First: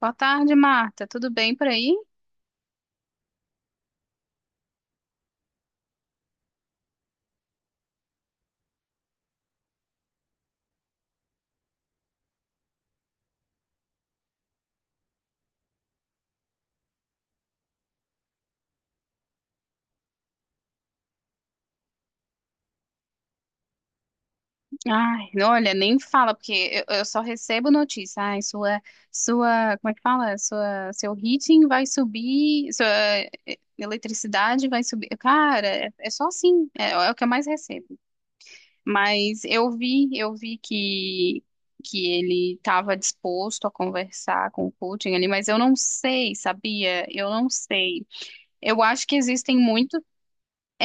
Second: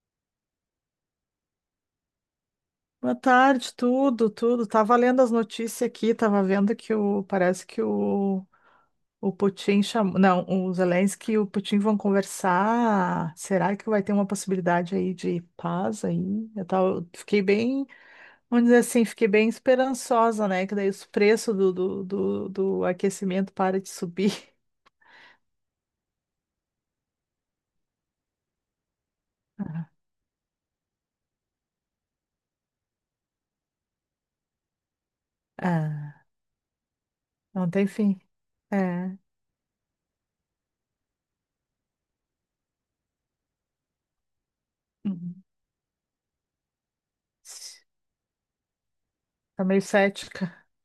Boa tarde, Marta. Tudo bem por aí? Boa tarde, tudo. Tava lendo as notícias aqui, tava vendo que o parece que o Putin chamou, não, o Zelensky e o Putin vão conversar. Será que vai ter uma possibilidade aí de paz aí? Fiquei bem, vamos dizer assim, fiquei bem esperançosa, né? Que daí os preços do aquecimento para de subir. Ai, olha, nem fala, porque eu só recebo notícia. Ai, como é que fala? Sua, seu heating vai subir, sua eh, eletricidade vai subir. Cara, é só Ah, assim, é o que eu mais não tem recebo. fim. É. Mas eu vi que ele estava disposto a conversar com o Putin ali, Uhum. mas eu não sei, sabia? Eu não sei. Eu acho que existem Tá meio muitos. cética. É,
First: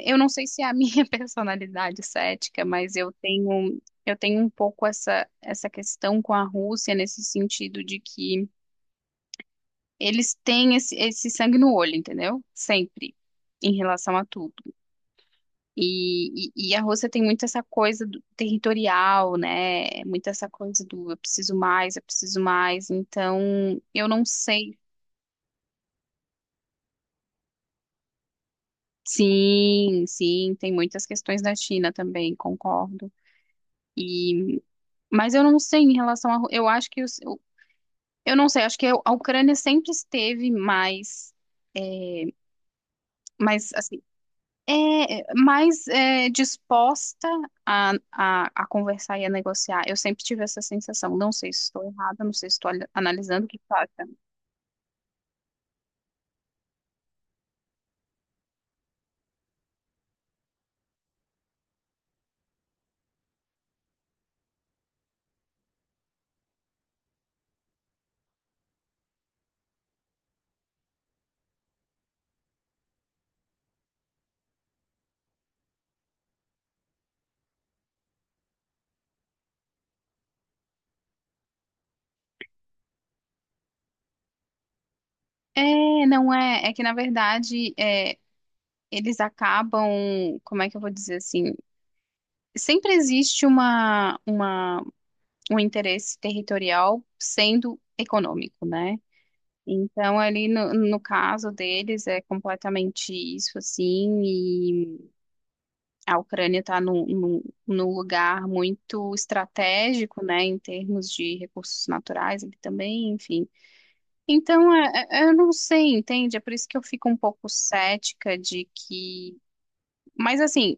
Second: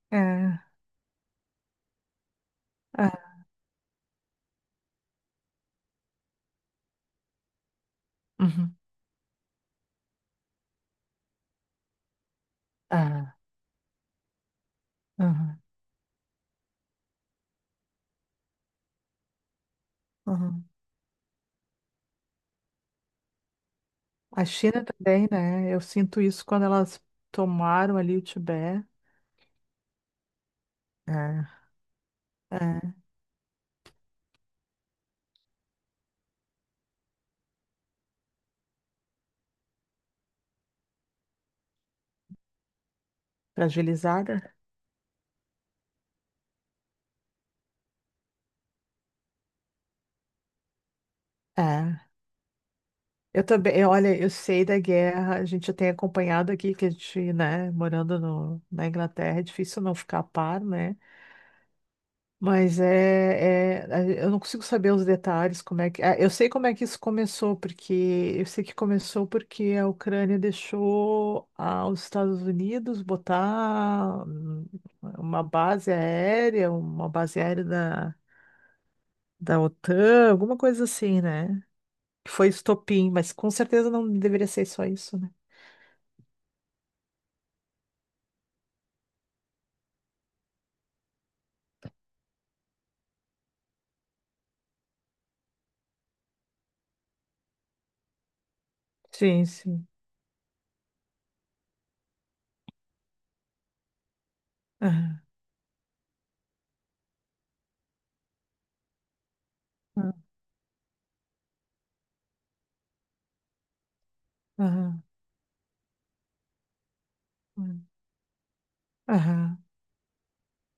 é, eu É. não sei se é a minha personalidade cética, mas Ah, eu tenho um pouco essa questão com a Rússia nesse sentido de que uhum. eles têm esse sangue no olho, entendeu? Sempre Ah, em relação a tudo. uhum. E a Rússia tem muito essa coisa do territorial, né? Muito essa Uhum. coisa do eu preciso mais, eu preciso mais. Então, eu não A sei. China também, né? Eu sinto isso quando elas tomaram ali o Tibete. Sim, sim, tem muitas questões É, da China também, é, concordo. Mas eu não sei em relação a. Ru- Eu acho que. Os- eu não sei, acho que a Ucrânia sempre esteve mais. Mais, assim. fragilizada. É, mais é, disposta a conversar e a negociar. Eu sempre tive essa sensação. Não sei se estou É. errada, não sei se estou ali- Eu analisando o que também, falta. olha, eu sei da guerra, a gente já tem acompanhado aqui que a gente, né, morando no, na Inglaterra, é difícil não ficar a par, né? Mas eu não consigo saber os detalhes, como é que eu sei como é que isso começou, porque eu sei que começou porque a Ucrânia deixou os Estados Unidos botar uma base aérea da OTAN, alguma coisa assim, né? Que foi estopim, mas com certeza não deveria ser só isso, né? É, não é. É que, na verdade, eles acabam. Como é que eu vou dizer assim? Sempre existe um interesse territorial sendo econômico, né? Sim, sim. Então, ali no caso deles, é completamente isso, assim, e Aham, a Ucrânia está num lugar muito estratégico, né, em termos de recursos naturais ali também, enfim. Então, aham, eu não sei, entende? É por isso que eu fico um pouco cética de que. aham. Mas, assim,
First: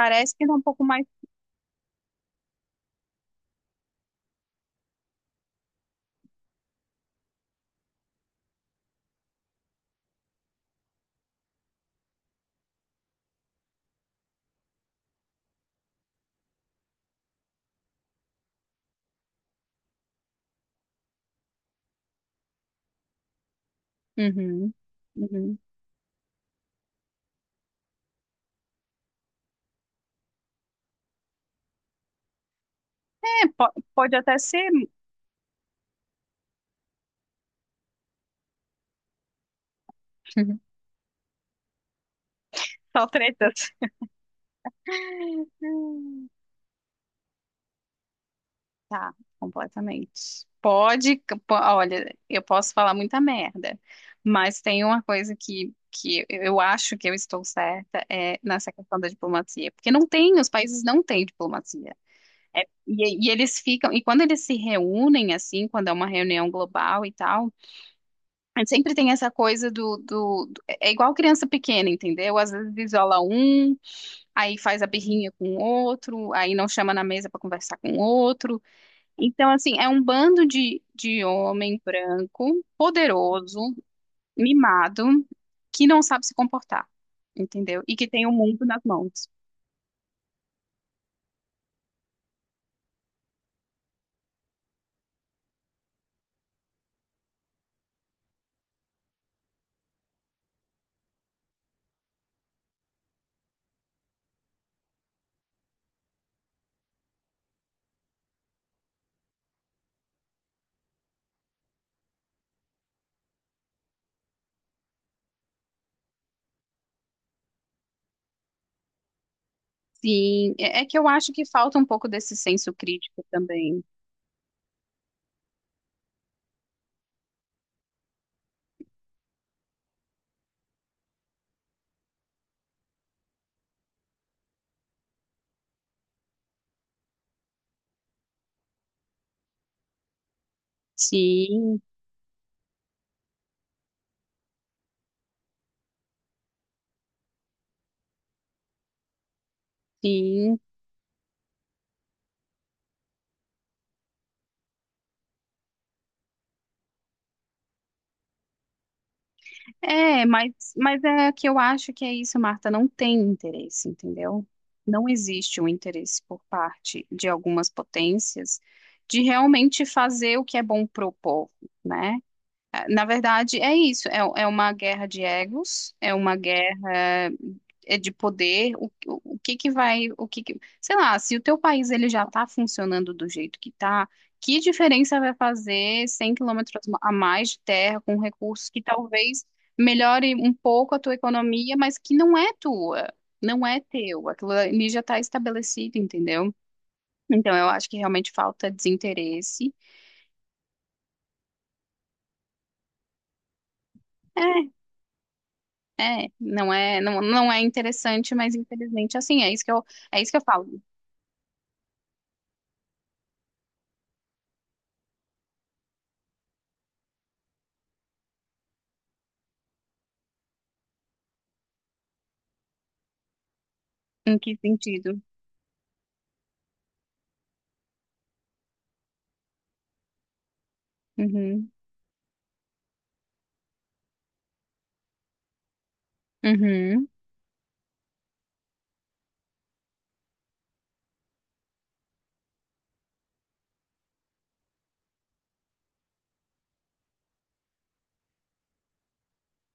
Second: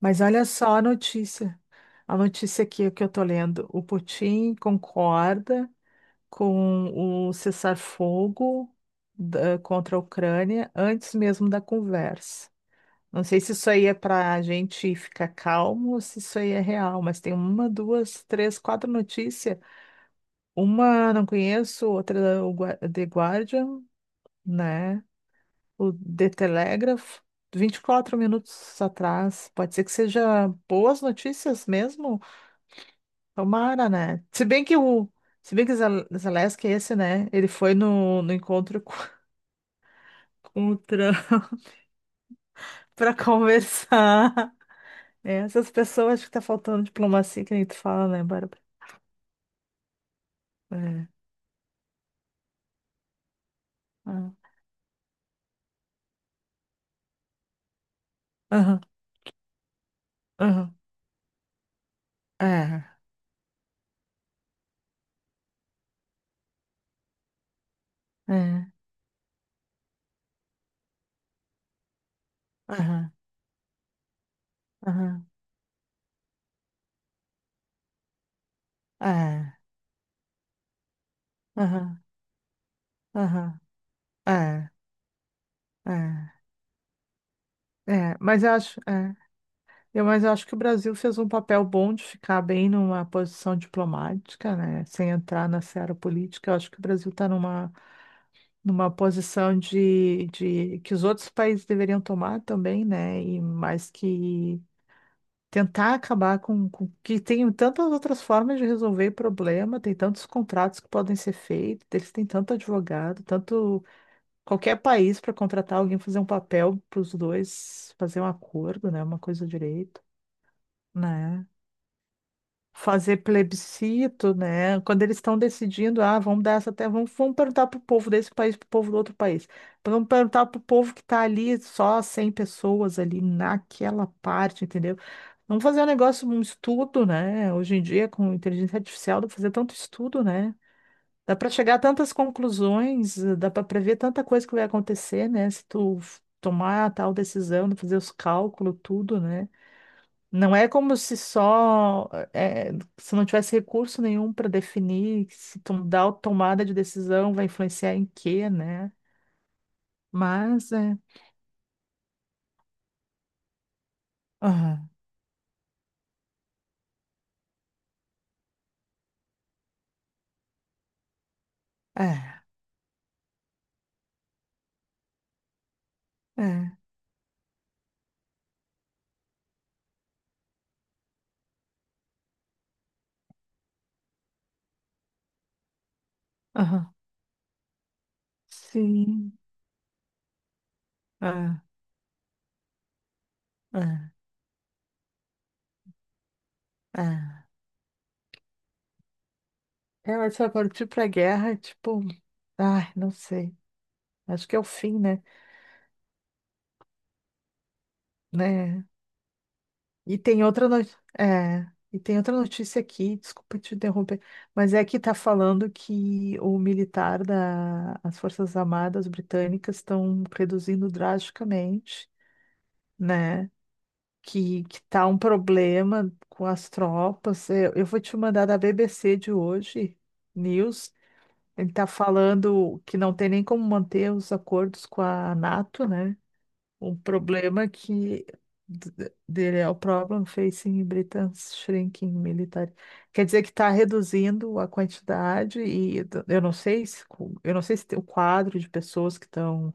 Mas olha que dá um só a pouco mais. notícia. A notícia aqui é que eu tô lendo. O Putin concorda com o cessar-fogo contra a Ucrânia antes mesmo da conversa. Não sei se isso aí é para a gente ficar calmo ou se isso aí é real, mas tem uma, duas, três, quatro notícias. Uma não conheço, outra o The Guardian, Uhum, né? uhum. O The Telegraph. 24 minutos atrás. Pode ser que seja boas notícias mesmo? É, po- Tomara, pode né? até ser Se bem que o Zelensky, esse, né? Ele foi no encontro com com o Trump só pra tretas. conversar. É, essas pessoas acho que tá faltando diplomacia, que nem tu fala, né, Bárbara? Tá, completamente. É. Pode, po- olha, eu posso falar muita merda, Ah, mas tem uma coisa que eu acho que eu estou certa é nessa aham, questão da diplomacia, porque não tem, os aham. países não têm diplomacia. É. Eles ficam, e quando eles se reúnem, assim, quando é uma reunião global e tal, É. sempre tem essa coisa é igual criança pequena, entendeu? Às vezes Aham, isola um, aí faz a aham. birrinha com o outro, aí não chama na mesa para conversar com o outro. Então, É. assim, é um bando de homem Aham, branco, poderoso, aham. É. mimado, que não sabe É. se comportar, entendeu? E que É. tem o Mas eu mundo acho. nas É. mãos. Eu, mas eu acho que o Brasil fez um papel bom de ficar bem numa posição diplomática, né? Sem entrar na seara política. Eu acho que o Brasil está numa posição de que os outros países deveriam tomar também, né? E mais que tentar acabar com que tem tantas outras formas de resolver problema, tem tantos contratos que podem ser feitos, eles têm tanto advogado, tanto qualquer país para contratar alguém fazer um papel para os dois, fazer um acordo, né? Uma coisa direito, Sim, é é que eu acho que né? falta um pouco desse senso Fazer crítico também. plebiscito, né? Quando eles estão decidindo, ah, vamos dar essa terra, vamos perguntar para o povo desse país, para o povo do outro país. Vamos perguntar para o povo que está ali, só 100 pessoas ali naquela parte, entendeu? Vamos fazer um negócio, um estudo, né? Hoje em dia, com inteligência artificial, dá para fazer tanto estudo, né? Dá para chegar a Sim, tantas conclusões, dá para prever tanta coisa que vai acontecer, né? Se tomar a tal decisão, fazer os cálculos, tudo, né? Não sim. é como se só eh, eh, se não tivesse recurso nenhum para definir se tu dá a tomada de decisão vai influenciar em quê, né? É, Mas é, mas é que eu acho que é isso, Marta, não tem interesse, entendeu? aham, Não existe um interesse por parte de algumas potências de realmente fazer o que é bom pro povo, né? é, Na verdade, é isso. É, é uma guerra de egos, é uma é, guerra é, de poder. O que que vai, o que que- sei lá, se o teu país ele já está funcionando do jeito que está, que diferença vai fazer 100 quilômetros aham, a mais de terra com recursos que sim, talvez melhore um pouco a tua é, economia, mas que não é tua, não é é, teu. Aquilo ali já está estabelecido, entendeu? é. Então, eu acho que realmente falta desinteresse. É, mas se eu partir para guerra, é tipo, ai, não sei. Acho que é o É, fim, né? é, não é, não, não é interessante, mas Né? infelizmente assim, é isso E é isso que eu tem falo. outra no... é, E tem outra notícia aqui, desculpa te interromper, mas é que está falando que o militar da as Forças Armadas Britânicas estão reduzindo drasticamente, né? Em que Que tá um sentido? problema com as tropas. Eu vou te mandar da BBC de hoje, News. Ele Uhum, está falando que não tem nem como manter os acordos com a NATO, né? Um uhum, problema que dele é o problem facing Britain's shrinking military. Quer dizer que está reduzindo a quantidade e eu não sei se co- eu não sei se tem o quadro de pessoas que estão,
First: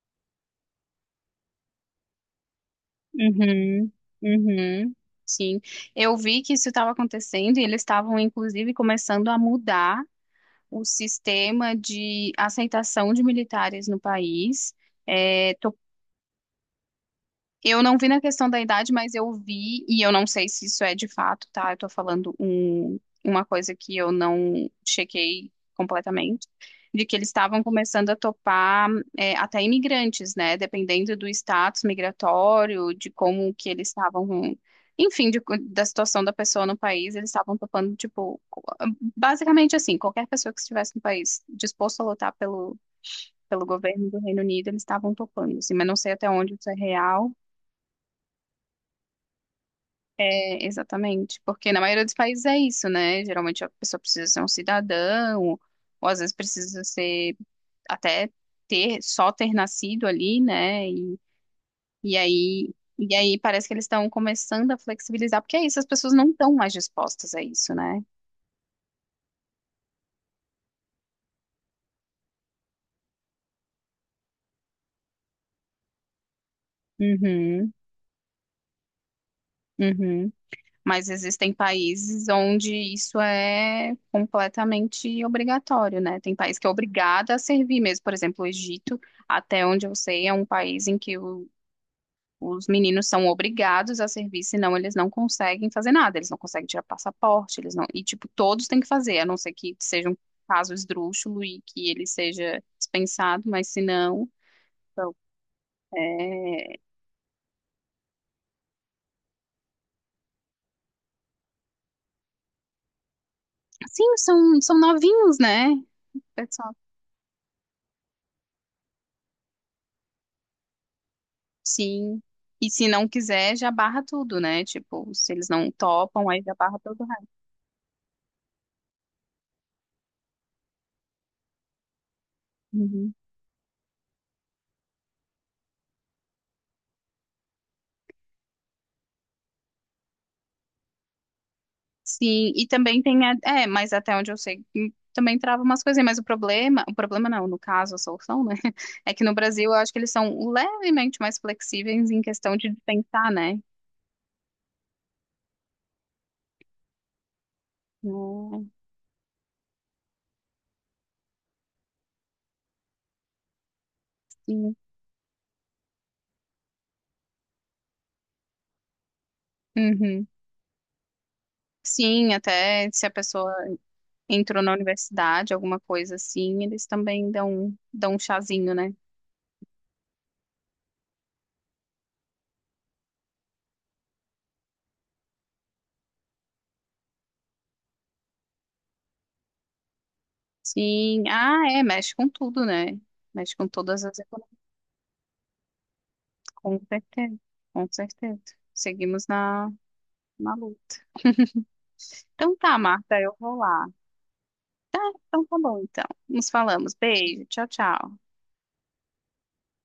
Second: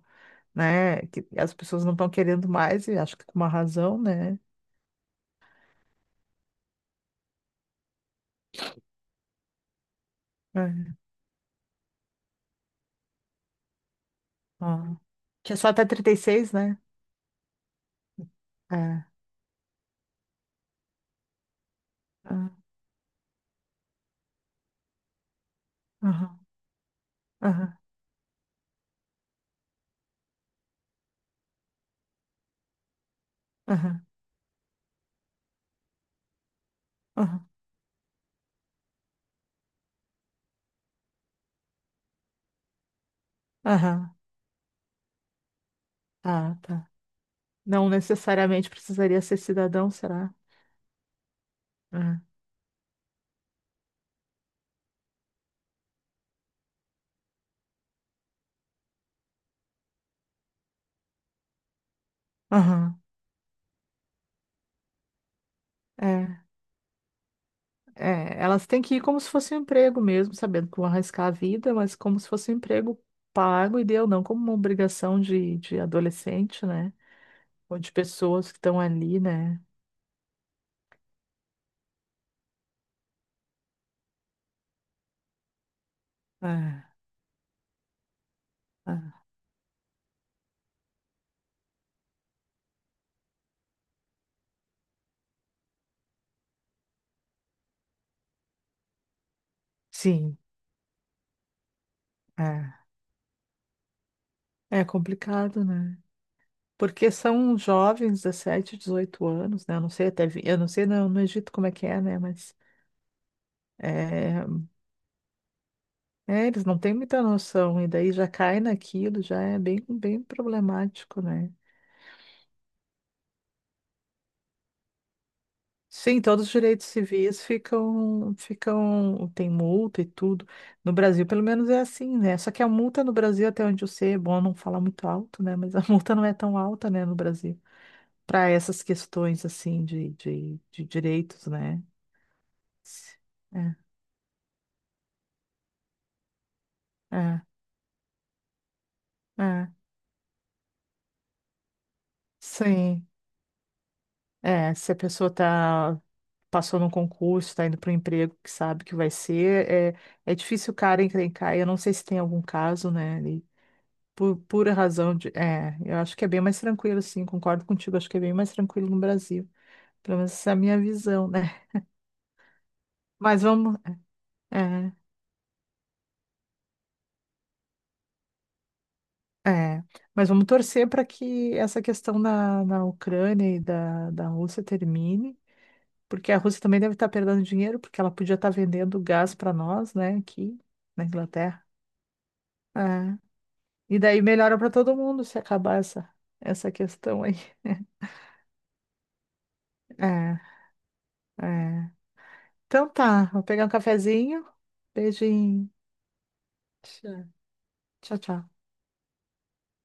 né, que as pessoas não estão querendo mais e acho que com uma uhum, razão, né? uhum. Sim. Eu vi que isso estava acontecendo e eles estavam inclusive começando a mudar o É. sistema de aceitação de militares no país. Ah. Que é só até 36 né? Eu não vi na questão da idade, É. mas eu vi, e eu não sei se isso é de fato, tá? Eu tô falando Ah, um- uma coisa que eu não chequei aham, completamente, de que eles estavam aham, começando a topar é, até imigrantes, né? Dependendo do status migratório, de como que eles aham, estavam, enfim, de co- da situação da pessoa no país, eles aham, estavam topando, tipo, co- basicamente assim, qualquer pessoa que estivesse no país disposto a lutar pelo, pelo governo aham. do Reino Unido, eles estavam topando, assim, mas não sei até onde Ah, isso é tá. real. Não necessariamente precisaria ser cidadão, será? É, exatamente, porque na maioria dos É. países é isso, né? Geralmente a pessoa precisa ser um cidadão, ou às vezes precisa ser até ter só ter nascido ali, né? Aham, E aí parece que eles estão começando a flexibilizar, porque é isso, as pessoas não é. estão mais dispostas a isso, né? É, elas têm que ir como se fosse um emprego mesmo, sabendo que vão arriscar a vida, mas como se fosse um emprego pago e deu, não como uma obrigação de adolescente, né? Uhum, Ou de pessoas que estão ali, né? uhum. Mas existem países onde isso é completamente obrigatório, né? Tem país que é É, obrigado a servir mesmo, por exemplo, o Egito, é. até onde eu sei, é um país em que os meninos são obrigados a servir, senão eles não conseguem fazer nada, eles não conseguem tirar passaporte, eles não. E, tipo, todos têm que fazer, a não ser que seja um Sim, caso esdrúxulo e que ele seja é. dispensado, mas se não. É Então, complicado, né? é... Porque são jovens, 17, 18 anos, né? Eu não sei eu não sei não, no Egito como é que é, né? Mas Sim, é, são, são novinhos, né? é, eles Pessoal, não têm muita noção e daí já cai naquilo, já é bem, bem problemático, né? sim. E se não quiser, já barra tudo, né? Tipo, se eles não Sim, topam, aí todos os já barra direitos todo o resto. civis ficam, tem multa e tudo. No Brasil, pelo menos é assim, né? Só que a multa no Uhum. Brasil, até onde eu sei, é bom não falar muito alto, né? Mas a multa não é tão alta, né, no Brasil, para essas questões assim de direitos, né? Sim, e também tem, a- é, É, mas até onde eu sei, também trava umas coisinhas, mas o problema é, não, no caso, a solução, né, é que no Brasil é. eu acho que eles são levemente mais flexíveis em questão de Sim. dispensar, né? É, se a pessoa passou num concurso, está indo para um emprego que Hum, sabe que vai ser, é difícil o cara encrencar. Eu não sei se tem algum caso, né? Por pura sim, razão de. É, eu acho que é bem mais tranquilo, sim, concordo contigo, acho que é bem mais tranquilo no Brasil. Pelo uhum. menos essa é a minha visão, né? Sim, até se a Mas pessoa vamos. entrou na É, universidade, alguma coisa assim, eles também dão, dão um chazinho, né? é, mas vamos torcer para que essa questão na Ucrânia e da Rússia termine, porque a Rússia também deve estar perdendo dinheiro, porque ela podia estar vendendo gás para nós, né, aqui na Sim, ah, Inglaterra. é, mexe com tudo, É. né? Mexe com E todas as daí economias, melhora para todo mundo se acabar essa com questão aí. certeza, com certeza. Seguimos na, É, na luta. é. Então tá, Então Marta, tá, eu vou vou pegar um lá. cafezinho. Então tá Beijinho. bom, então. Nos falamos. Beijo. 是，ciao Tchau, tchau. ciao。